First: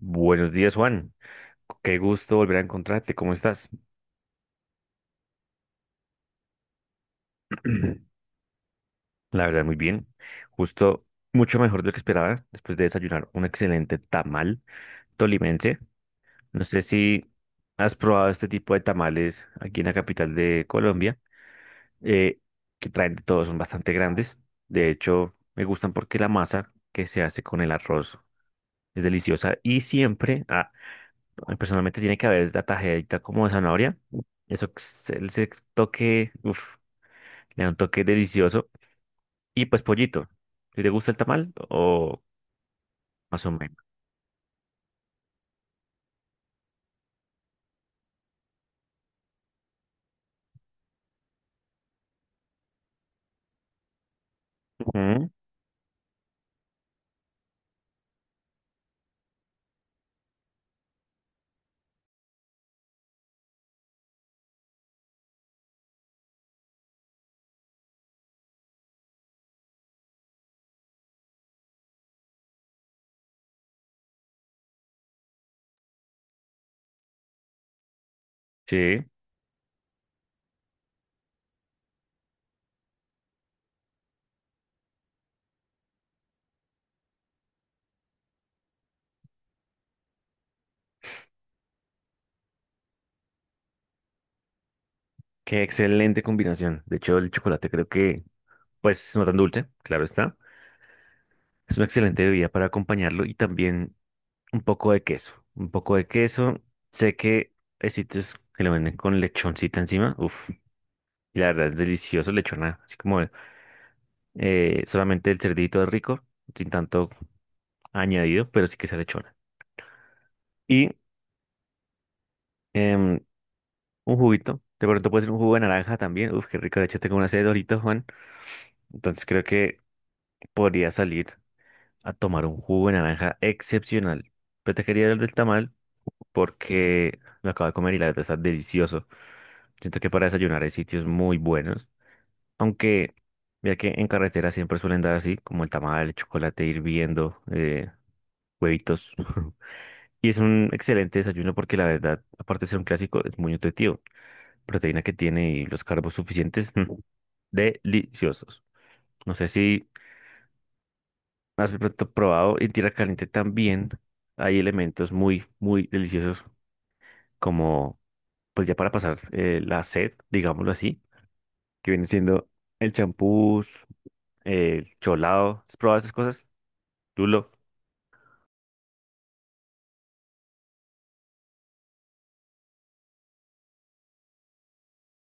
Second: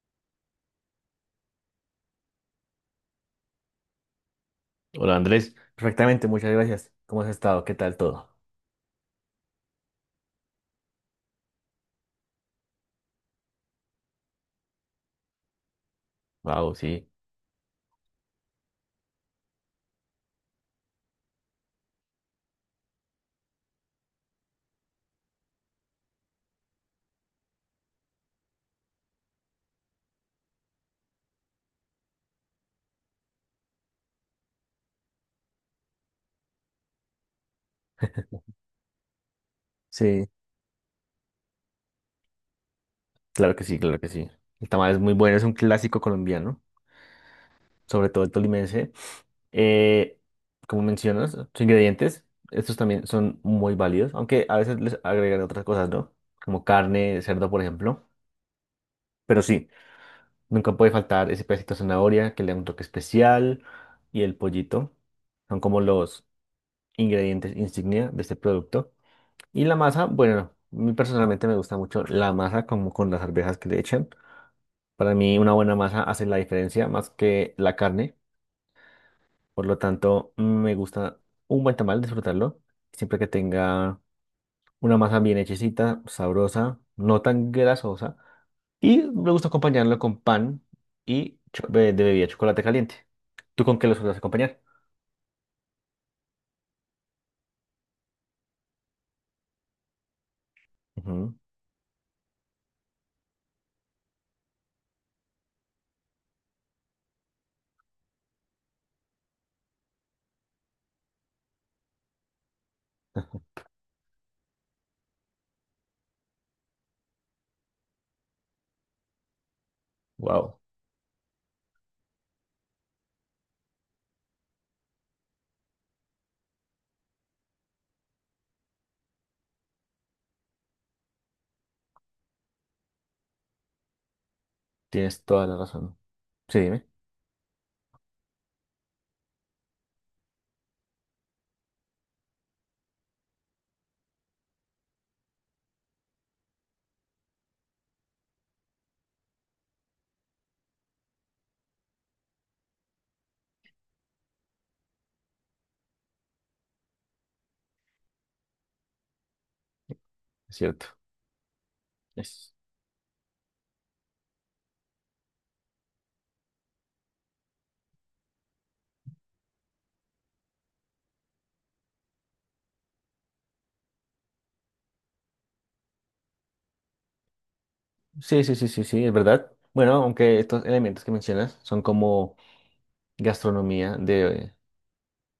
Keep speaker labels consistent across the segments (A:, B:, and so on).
A: Buenos días, Juan. Qué gusto volver a encontrarte. ¿Cómo estás?
B: Hola Andrés, perfectamente, muchas gracias. ¿Cómo has estado? ¿Qué tal todo?
A: La verdad, muy bien. Justo mucho mejor de lo que esperaba después de desayunar un excelente tamal tolimense. No
B: Wow,
A: sé
B: sí.
A: si has probado este tipo de tamales aquí en la capital de Colombia, eh, que traen de todo, son bastante grandes. De hecho, me gustan porque la masa que se hace con el arroz es deliciosa y siempre, personalmente, tiene que haber la tajadita como de zanahoria. Eso, el toque, uff. Le da un toque delicioso. Y pues pollito.
B: Sí,
A: ¿Si te gusta el tamal o más o
B: claro que sí,
A: menos?
B: claro que sí. El tamal es muy bueno, es un clásico colombiano, sobre todo el tolimense. Eh, Como mencionas, sus ingredientes, estos también son muy válidos, aunque a veces les
A: Ujú.
B: agregan otras cosas, ¿no? Como carne, cerdo, por ejemplo. Pero sí, nunca puede faltar ese pedacito de zanahoria que le da un toque especial y el pollito. Son como los ingredientes insignia de este producto. Y la masa, bueno, a mí personalmente me gusta mucho la masa como con las arvejas que le echan. Para mí una buena masa hace la diferencia más que la carne.
A: Sí,
B: Por lo tanto, me gusta un buen tamal, disfrutarlo. Siempre que tenga una masa bien hechecita, sabrosa, no tan grasosa. Y me gusta acompañarlo con pan y de bebida chocolate caliente. ¿Tú con qué lo sueles acompañar?
A: qué excelente combinación. De hecho, el chocolate creo que, pues, no tan dulce, claro está. Es una excelente bebida para acompañarlo y también un poco de queso. Un poco de queso. Sé que hay sitios que lo venden con lechoncita encima. Uf, y la verdad es delicioso lechona. Así como solamente el cerdito es rico, sin tanto añadido, pero sí que sea lechona.
B: Wow,
A: Y em, un juguito. De pronto puede ser un jugo de naranja también. Uf, qué rico. De hecho, tengo una sed de Doritos, Juan. Entonces creo que podría salir a tomar un jugo de naranja excepcional. Pero te quería dar
B: tienes
A: del
B: toda la
A: tamal
B: razón. Sí, dime,
A: porque lo acabo de comer y la verdad está delicioso. Siento que para desayunar hay sitios muy buenos. Aunque, mira que en carretera siempre suelen dar así, como el tamal, el chocolate hirviendo, huevitos. Y es un excelente desayuno porque la verdad, aparte de ser un clásico, es muy nutritivo. Proteína que tiene y los carbos suficientes. Deliciosos. No sé si
B: es cierto.
A: has de pronto probado en tierra caliente también hay elementos muy, muy deliciosos como, pues ya para pasar la sed, digámoslo así, que viene siendo el champús, el cholado. ¿Has probado esas cosas? Lulo.
B: Sí, sí, sí, sí, sí, es verdad. Bueno, aunque estos elementos que mencionas son como gastronomía de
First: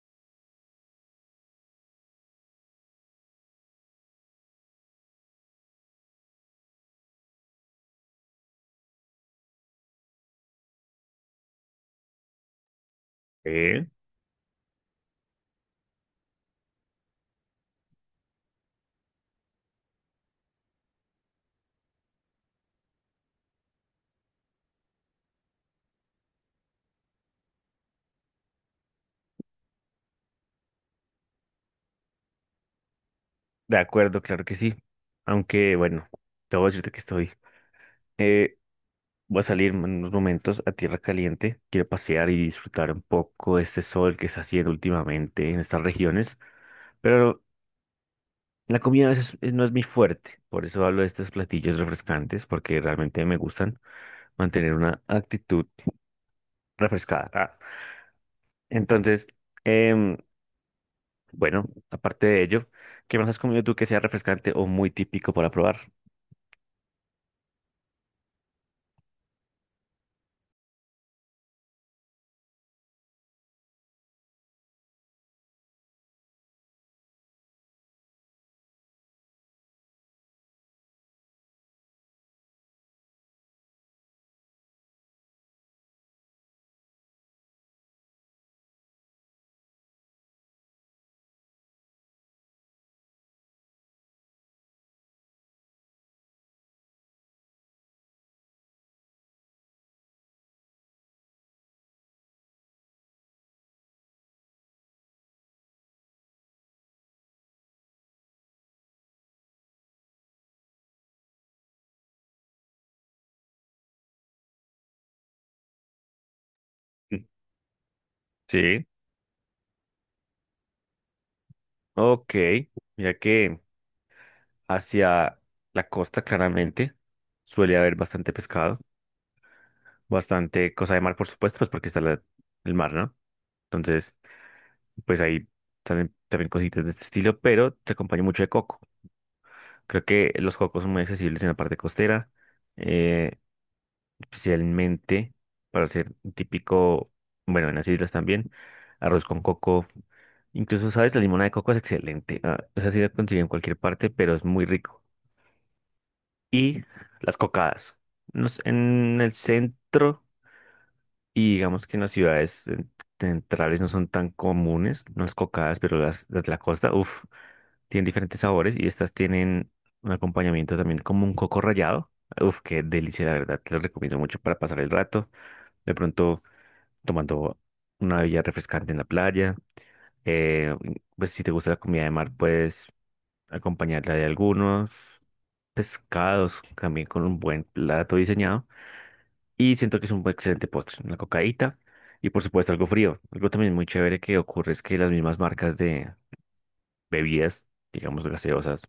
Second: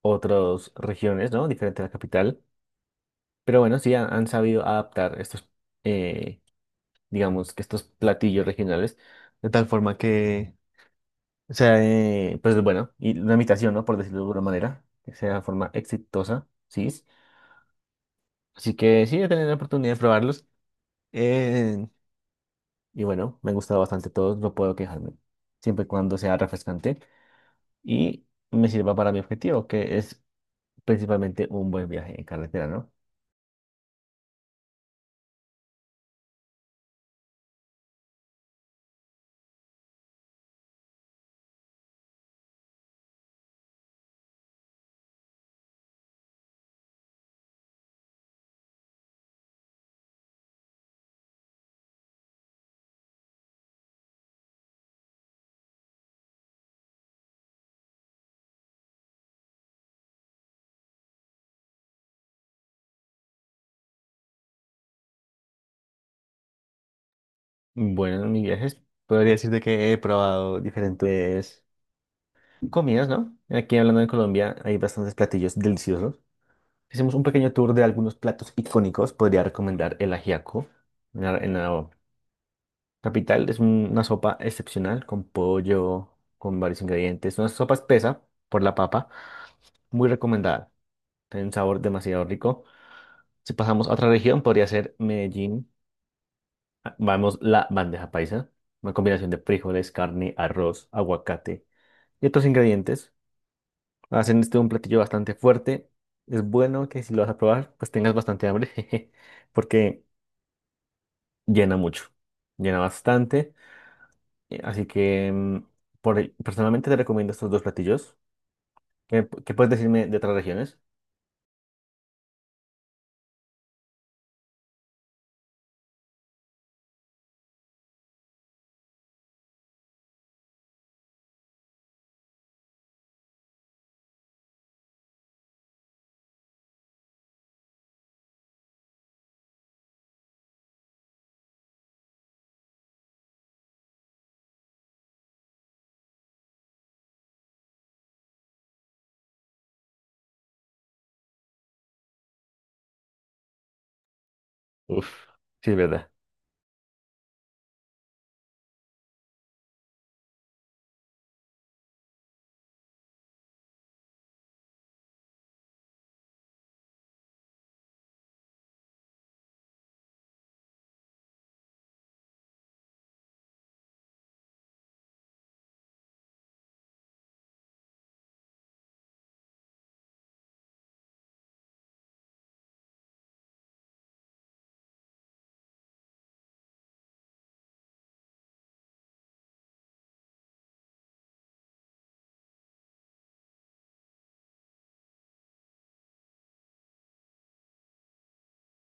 B: otras regiones, ¿no? Diferente a la capital. Pero bueno, sí han sabido adaptar estos, eh, digamos, que estos platillos regionales de tal forma que sea, pues bueno, y una imitación, ¿no?
A: Eh,
B: Por decirlo de alguna manera, que sea de forma exitosa, ¿sí? Así que sí, he tenido la oportunidad de probarlos. eh, y bueno, me han gustado bastante todos, no puedo quejarme, siempre y cuando sea refrescante. Y me sirva para mi objetivo, que es principalmente un buen viaje en carretera, ¿no?
A: De acuerdo, claro que sí. Aunque bueno, debo decirte que estoy eh, voy a salir en unos momentos a tierra caliente. Quiero pasear y disfrutar un poco de este sol que está haciendo últimamente en estas regiones. Pero la comida a veces no es mi fuerte. Por eso hablo de estos platillos refrescantes, porque realmente me gustan mantener una actitud refrescada. Entonces, em, bueno, aparte de ello, ¿qué más has comido tú que sea refrescante o muy típico para probar?
B: Bueno, en mis viajes podría decirte que he probado diferentes comidas, ¿no? Aquí hablando de Colombia hay bastantes platillos deliciosos. Si hacemos un pequeño tour de algunos platos icónicos. Podría recomendar el ajiaco en la capital. Es una sopa excepcional con pollo, con varios ingredientes. Una sopa espesa por la papa, muy recomendada. Tiene un sabor demasiado rico. Si pasamos a otra región, podría ser Medellín. Vamos, la bandeja paisa, una combinación de frijoles, carne, arroz, aguacate y otros ingredientes. Hacen este un platillo bastante fuerte. Es bueno que si lo vas a probar, pues tengas bastante hambre, jeje, porque llena mucho, llena bastante. Así que personalmente te
A: Mm,
B: recomiendo estos dos platillos.
A: Sí,
B: ¿Qué, qué puedes decirme de otras regiones?
A: ok. Mira que hacia la costa claramente suele haber bastante pescado. Bastante cosa de mar, por supuesto, pues porque está el mar, ¿no? Entonces, pues ahí salen también cositas de este estilo, pero se acompaña mucho de coco. Creo que los cocos son muy accesibles en la parte costera, eh, especialmente para hacer un típico, bueno, en las islas también, arroz con coco. Incluso, ¿sabes? La limonada de coco es excelente. Ah, esa sí la consigo en cualquier parte, pero es muy rico.
B: Uf, sí, es verdad,
A: Y las cocadas. No sé, en el centro. Y digamos que en las ciudades centrales no son tan comunes las cocadas, pero las de la costa, uff, tienen diferentes sabores y estas tienen un acompañamiento también como un coco rallado. Uff, qué delicia, la verdad, te lo recomiendo mucho para pasar el rato. De pronto tomando una bebida refrescante en la playa. eh, pues si te gusta la comida de mar, puedes acompañarla de algunos pescados también con un buen plato diseñado. Y siento que es un excelente postre, una cocaíta y por supuesto algo frío. Algo también muy chévere que ocurre es que las mismas marcas de bebidas, digamos gaseosas,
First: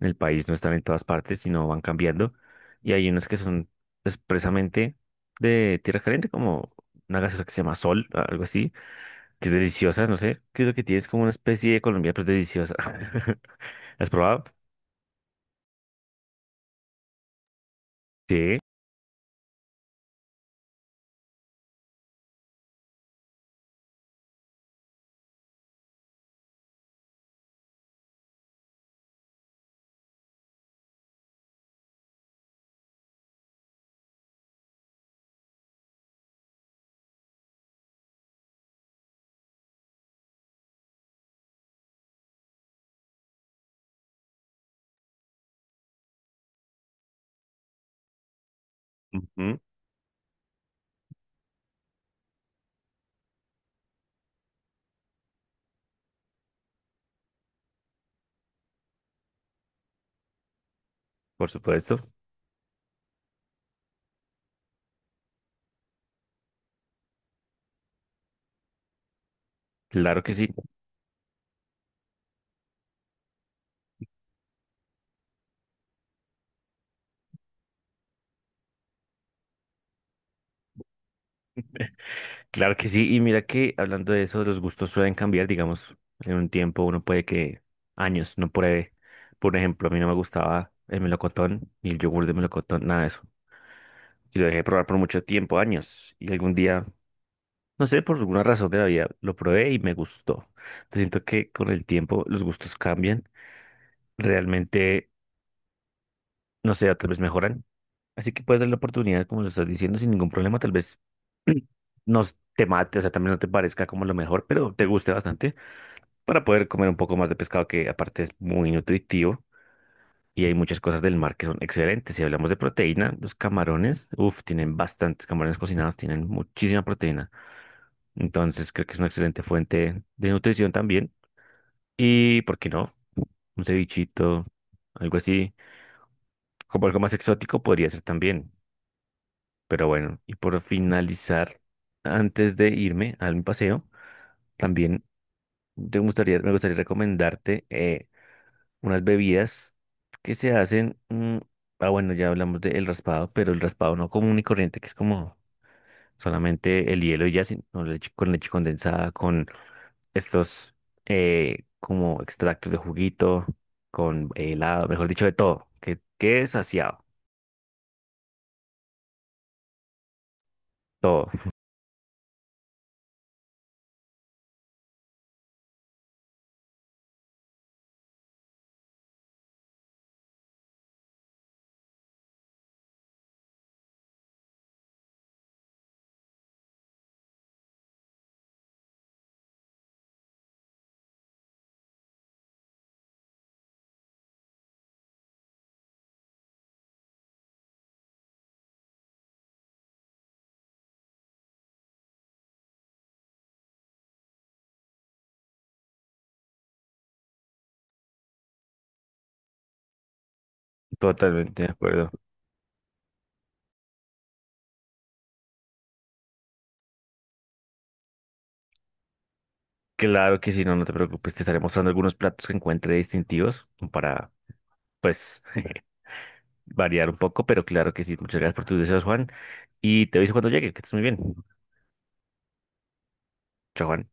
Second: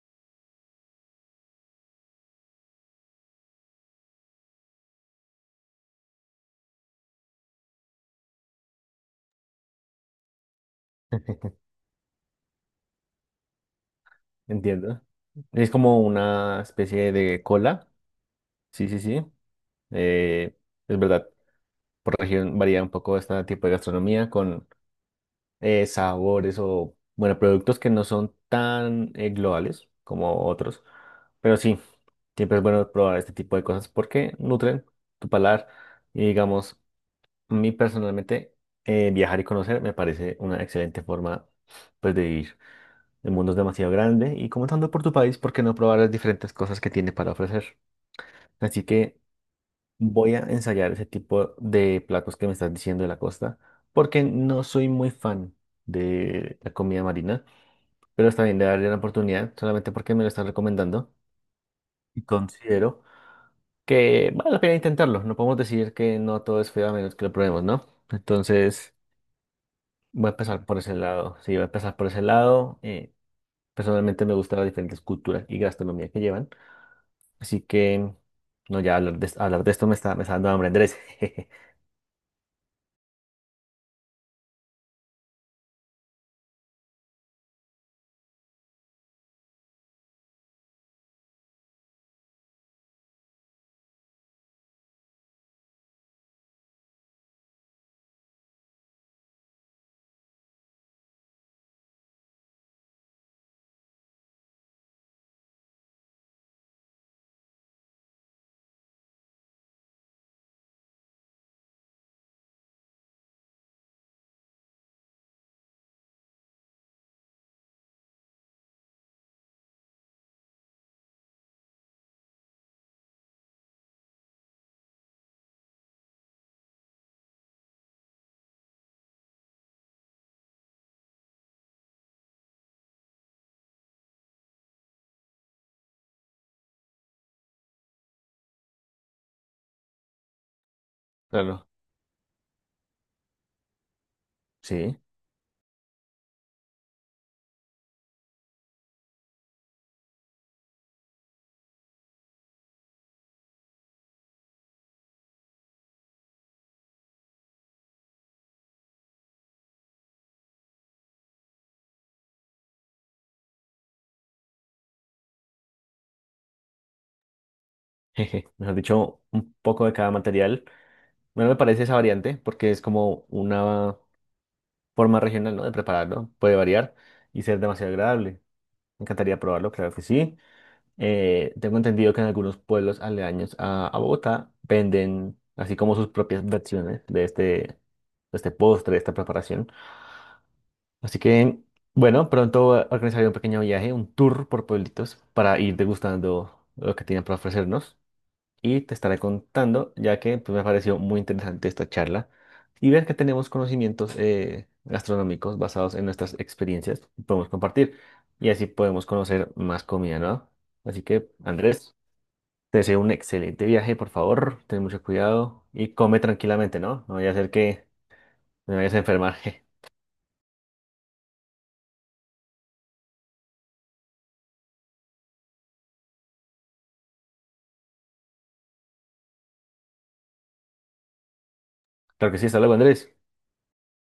A: en el país no están en todas partes, sino van cambiando. Y hay unas que son expresamente de tierra caliente, como una gaseosa que se llama Sol, algo así, que es deliciosa, no sé, que es lo que tienes como una especie de Colombia, pero es deliciosa. ¿La has probado?
B: entiendo. Es como una especie de cola.
A: Sí,
B: Sí, sí, sí. Eh, es verdad. Por región varía un poco este tipo de gastronomía con sabores o, bueno, productos que no son tan globales como otros. Pero sí, siempre es bueno probar este tipo de cosas porque nutren tu paladar. Y digamos, a mí personalmente, viajar y conocer me parece una excelente forma pues, de vivir. El mundo es demasiado grande y comenzando por tu país, ¿por qué no probar las diferentes cosas que tiene para ofrecer? Así que
A: ujú,
B: voy a ensayar ese tipo de platos que me estás diciendo de la costa, porque no soy muy fan de la comida marina, pero está bien de darle una oportunidad solamente porque me lo están recomendando
A: por supuesto,
B: y considero que vale la pena intentarlo. No podemos decir que no todo es feo a menos que lo probemos, ¿no? Entonces,
A: claro
B: voy a
A: que sí.
B: empezar por ese lado. Sí, voy a empezar por ese lado. Personalmente me gustan las diferentes culturas y gastronomía que llevan, así que no, ya hablar de esto me está dando hambre, Andrés.
A: Claro que sí, y mira que hablando de eso, los gustos suelen cambiar, digamos, en un tiempo uno puede que años no pruebe. Por ejemplo, a mí no me gustaba el melocotón ni el yogur de melocotón, nada de eso. Y lo dejé de probar por mucho tiempo, años. Y algún día, no sé, por alguna razón de la vida, lo probé y me gustó. Entonces, siento que con el tiempo los gustos cambian, realmente, no sé, tal vez mejoran. Así que puedes dar la oportunidad, como lo estás diciendo, sin ningún problema, tal vez no te mate, o sea, también no te parezca como lo mejor, pero te guste bastante. Para poder comer un poco más de pescado que aparte es muy nutritivo y hay muchas cosas del mar que son excelentes. Si hablamos de proteína, los camarones, uff, tienen bastantes camarones cocinados, tienen muchísima proteína. Entonces creo que es una excelente fuente de nutrición también. Y, ¿por qué no? Un cevichito, algo así, como algo más exótico podría ser también. Pero bueno, y por finalizar,
B: Claro,
A: antes de irme al paseo,
B: sí.
A: también te gustaría, me gustaría recomendarte unas bebidas que se hacen. Ah, bueno, ya hablamos del raspado, pero el raspado no común y corriente, que es como solamente el hielo y ya, sino leche, con leche condensada, con estos como extractos de juguito, con helado, mejor dicho, de todo. Que es saciado,
B: Jeje, mejor dicho, un poco de cada material.
A: todo,
B: Bueno, me parece esa variante porque es como una forma regional, ¿no? De prepararlo. Puede variar y ser demasiado agradable. Me encantaría probarlo, claro que sí. Tengo entendido que en algunos pueblos aledaños a Bogotá venden así como sus propias versiones de de este postre, de esta preparación. Así que, bueno, pronto organizaré un pequeño viaje, un tour por pueblitos para ir degustando lo que tienen para ofrecernos. Y te estaré contando, ya que pues, me pareció muy interesante esta charla y ver que tenemos conocimientos gastronómicos basados en nuestras experiencias y podemos compartir y así podemos conocer más comida, ¿no? Así que,
A: totalmente de
B: Andrés,
A: acuerdo.
B: te deseo un excelente viaje, por favor, ten mucho cuidado y come tranquilamente, ¿no? No vaya a ser que me vayas a enfermar.
A: Claro que si no, no te preocupes, te estaré mostrando algunos platos que encuentre distintivos para, pues. Variar un poco, pero claro que sí. Muchas gracias por tus deseos, Juan. Y te aviso cuando llegue, que estés muy bien.
B: Claro que sí, hasta luego, Andrés.
A: Chao, Juan.